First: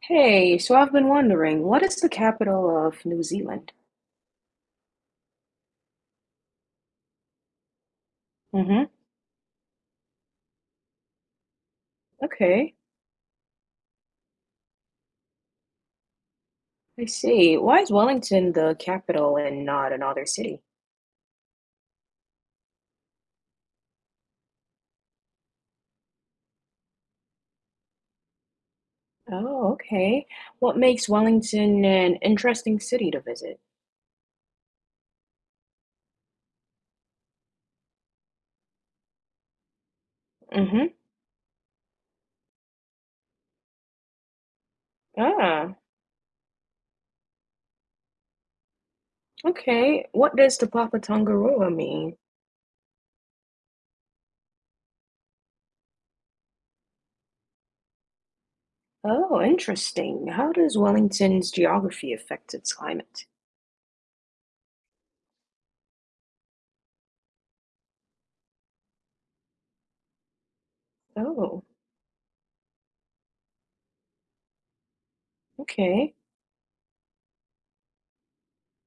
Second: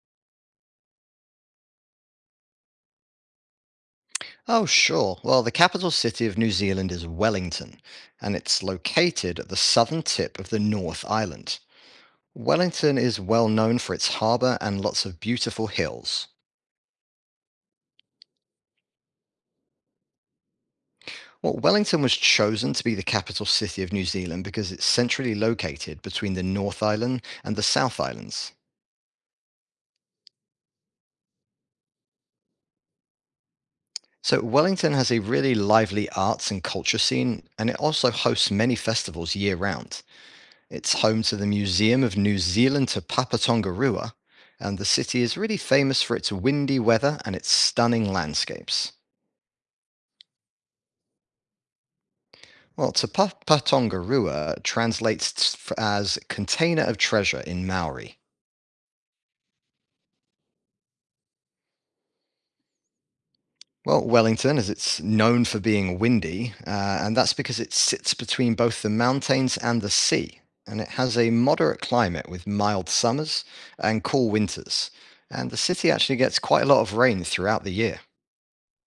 Hey, so I've been wondering, what is the capital of New Zealand? Oh, sure. Well, the capital city of New Zealand is Wellington, and it's Mm-hmm. located at the southern tip of the North Island. Okay, Wellington is well known for its harbour and lots of beautiful hills. I see. Why is Wellington the capital and not another city? Well, Wellington was chosen to be the capital city of New Zealand because it's centrally located between the North Island and the South Islands. Oh, okay. What makes Wellington an interesting city to visit? So, Wellington has a really lively arts and culture scene, and it also hosts many festivals year round. Mm-hmm. It's home to the Museum of New Zealand to Papatongarua, and the city is really Ah, famous for its windy weather and its stunning landscapes. okay. What does the Papa Tongaroa mean? Well, Te Papatongarua translates as container of treasure in Maori. Oh, interesting. How does Wellington's geography affect its climate? Well, Wellington, as it's known for being windy, and that's because it sits between both the mountains and the sea, and it has a Oh, moderate climate with mild summers and cool winters. And the city okay. actually gets quite a lot of rain throughout the year.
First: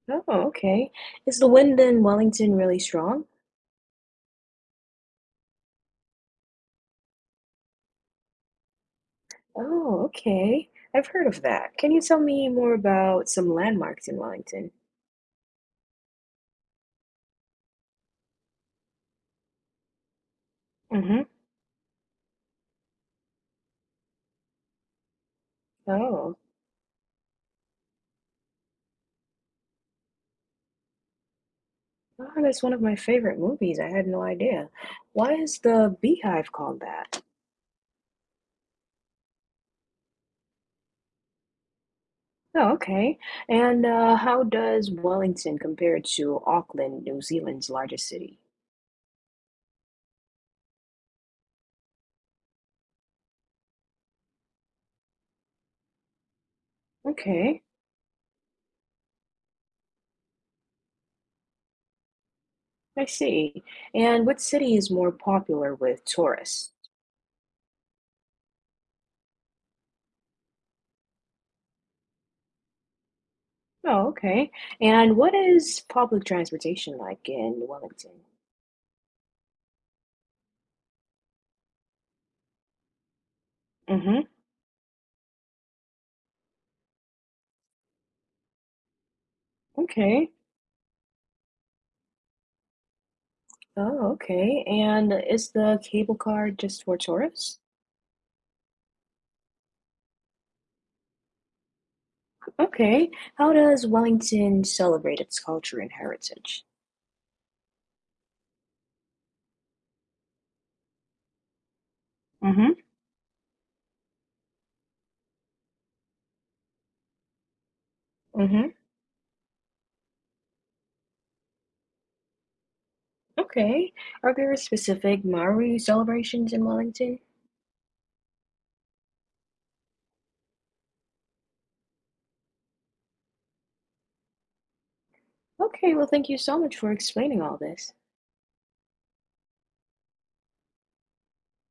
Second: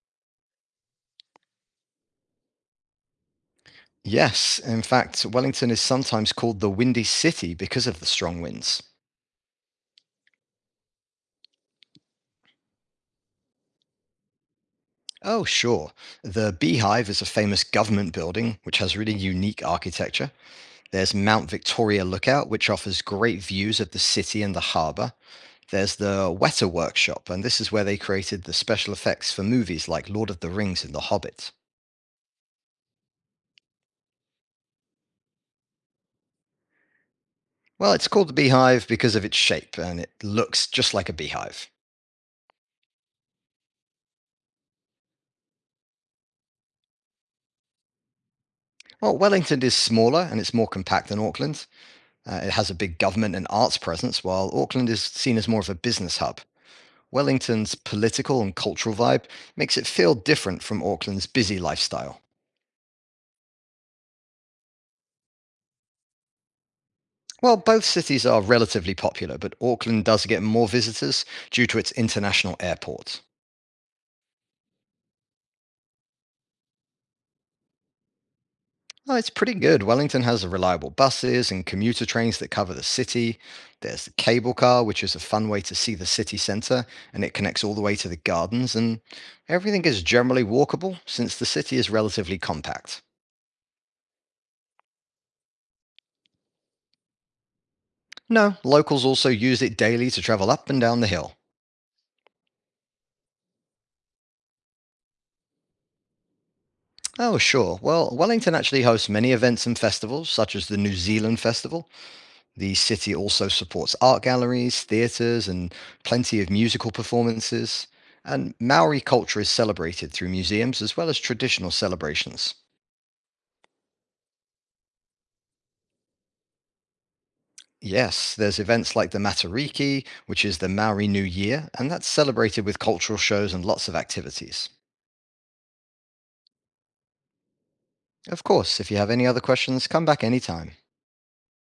Oh, okay. Is the wind in Wellington really strong? Yes, in fact, Wellington is sometimes called the Windy City because of the strong winds. Oh, okay. I've heard of that. Can you tell me more about some landmarks in Wellington? Oh, sure. The Beehive is a famous government building which has really unique architecture. There's Mm-hmm. Mount Victoria Lookout, which offers great views of the city and the harbour. There's the Oh. Weta Workshop, and this is where they created the special effects for movies like Lord of the Rings and The Hobbit. Oh, that's one of my favorite movies. I had no idea. Why is the Beehive called that? Well, it's called the Beehive because of its shape, and it looks just like a beehive. Oh, okay. And how does Wellington compare to Auckland, New Zealand's largest city? Well, Wellington is smaller and it's more compact than Auckland. It has a big government and arts presence, while Auckland is seen as more of a business hub. Okay, Wellington's political and cultural vibe makes it feel different from Auckland's busy lifestyle. I see. And what city is more popular with tourists? While both cities are relatively popular, but Auckland does get more visitors due to its international airport. Oh, okay. And what is public transportation like in Wellington? Oh, it's pretty good. Wellington has reliable buses and commuter trains that cover the city. There's the Mm-hmm. cable car, which is a fun way to see the city centre, and it connects all the way to the gardens. And everything is Okay. generally walkable since the city is relatively compact. Oh, okay. And is the cable car just for tourists? No, locals also use it daily to travel up and down the hill. Okay. How does Wellington celebrate its culture and heritage? Oh, sure. Well, Wellington actually hosts many events and festivals, such as the New Zealand Festival. Hmm. The city also supports art galleries, theatres, and plenty of musical performances. And Mm-hmm. Maori culture is celebrated through museums as well as traditional celebrations. Okay. Are there specific Maori celebrations in Wellington? Yes, there's events like the Matariki, which is the Maori New Year, and that's celebrated with cultural shows and lots of activities. Okay, well, thank you so much for explaining all this. Of course, if you have any other questions, come back anytime.